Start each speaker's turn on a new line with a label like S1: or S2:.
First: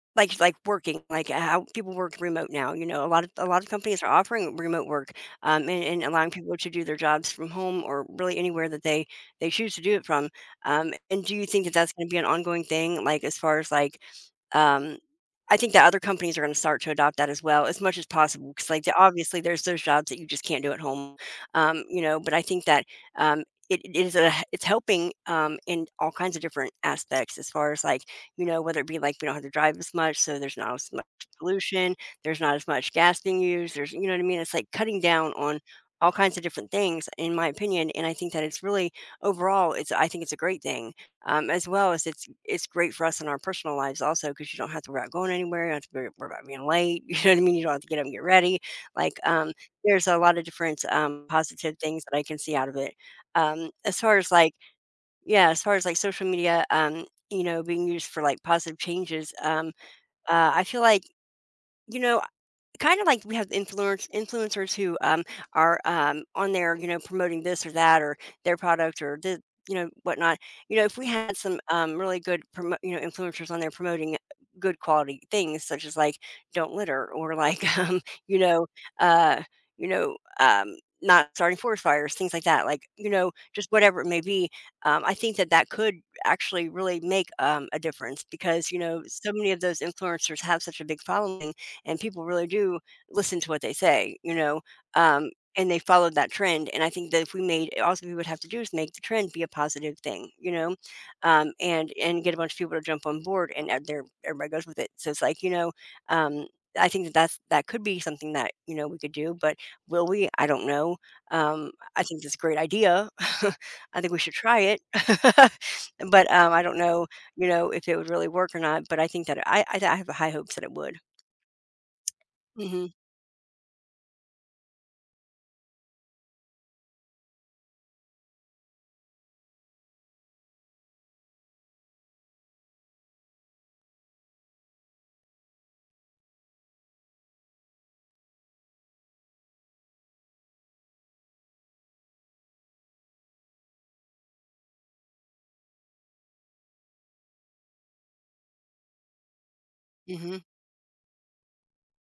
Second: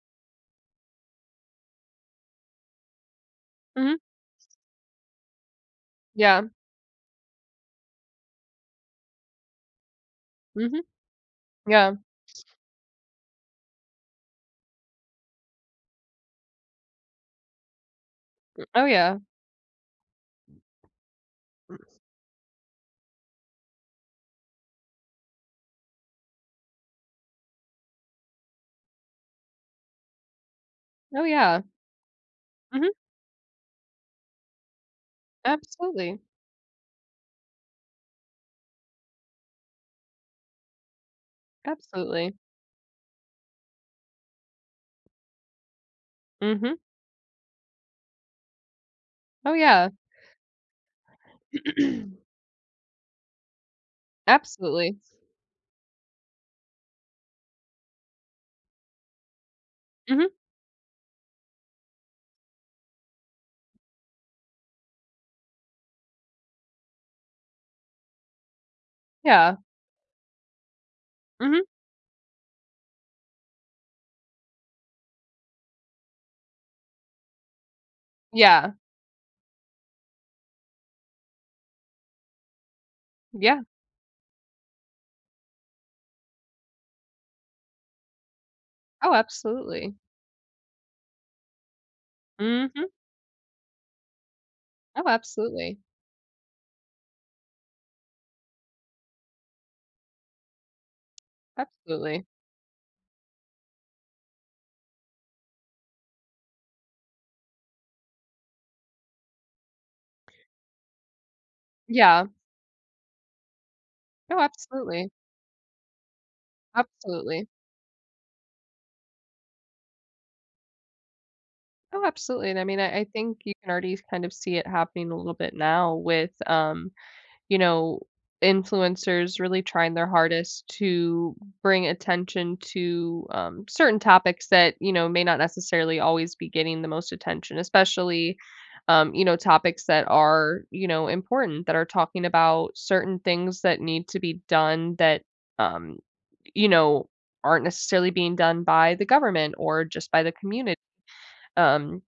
S1: Like like, working like, h how people work remote now, you know, a lot of a lot of
S2: Mhm.
S1: companies are offering remote work, um, and and allowing
S2: Yeah.
S1: people to do their jobs from home, or really anywhere that they they choose to do it from.
S2: Mhm.
S1: Um, and do you think it that's
S2: Yeah.
S1: gonna be an ongoing thing, like, as far as, like, um I think the other companies are gonna start to adopt that as well, as much as possible,
S2: M
S1: 'cause, like,
S2: oh,
S1: the
S2: yeah.
S1: obviously, there's those jobs that you just can't do at home, um, you know, but I think that, um, it is a it's helping, um, in all kinds of different aspects, as far as, like, you know, whether it be like we don't have to drive as much, so there's not as much
S2: Oh, yeah.
S1: pollution, there's not as
S2: Mhm.
S1: much gas being used, there's you know what I mean? It's, like, cutting down on all
S2: Absolutely.
S1: kinds of different things, in my opinion, and I think that it's really, overall it's I think it's a great thing, um, as well as it's
S2: Absolutely.
S1: it's great for us in our personal lives also, 'cause you don't have to worry about going anywhere, you don't have to worry worry about being
S2: Mhm.
S1: late, you know what I mean? You don't have to get up and get ready. Like, um,
S2: Oh, yeah.
S1: there's a lot of different, um, positive things that I can see out of it. Um, as far as, like
S2: Absolutely.
S1: Yeah, as far as, like, social media, um, you know, being used for, like, positive changes, um,
S2: Mhm.
S1: uh, I feel like, you know, I kind of like we have the influence influencers who, um, are, um, on there, you know, promoting this or that, or their product, or the
S2: Yeah.
S1: you know, whatnot, you know, if we had some,
S2: Mhm
S1: um, really good promo you know, influencers on there promoting good quality things, such as, like, "Don't litter," or, like, um, you know,
S2: Yeah.
S1: uh, you know, um, not starting forest fires, things like that, like, you know,
S2: Yeah.
S1: just whatever it may be, um, I think that that could actually really make, um, a difference, because, you know,
S2: Oh,
S1: so many of those
S2: absolutely.
S1: influencers have such a big following, and people really do
S2: Mhm.
S1: listen to what they say, you know,
S2: Oh,
S1: um, and they
S2: absolutely.
S1: followed that trend, and I think that if we made a all's we would have to do is make the trend be a positive thing, you know, um, and and
S2: Absolutely.
S1: get a bunch of people to jump on board, and, uh, they're everybody goes with it, so it's, like, you know um, I think that that's that could be something that, you know, we could do, but will we? I don't know. Um, I I think
S2: Yeah.
S1: it's a great idea. I think we should
S2: Oh,
S1: try it.
S2: absolutely.
S1: But, um, I don't know,
S2: Absolutely.
S1: you know, if it would really work or not, but I think that I I I have the high hopes that it would.
S2: Oh, absolutely, and I mean,
S1: Mhm.
S2: I I think you can already kind of see it happening a little bit now with, um, you know, influencers really trying their hardest to bring attention to, um, certain topics that, you know, may not necessarily always be getting the most attention, especially, um, you know, topics that are, you know, important, that are talking about certain things that need to be done that, um, you know, aren't necessarily being done by the government, or just by the
S1: Mhm.
S2: community. Um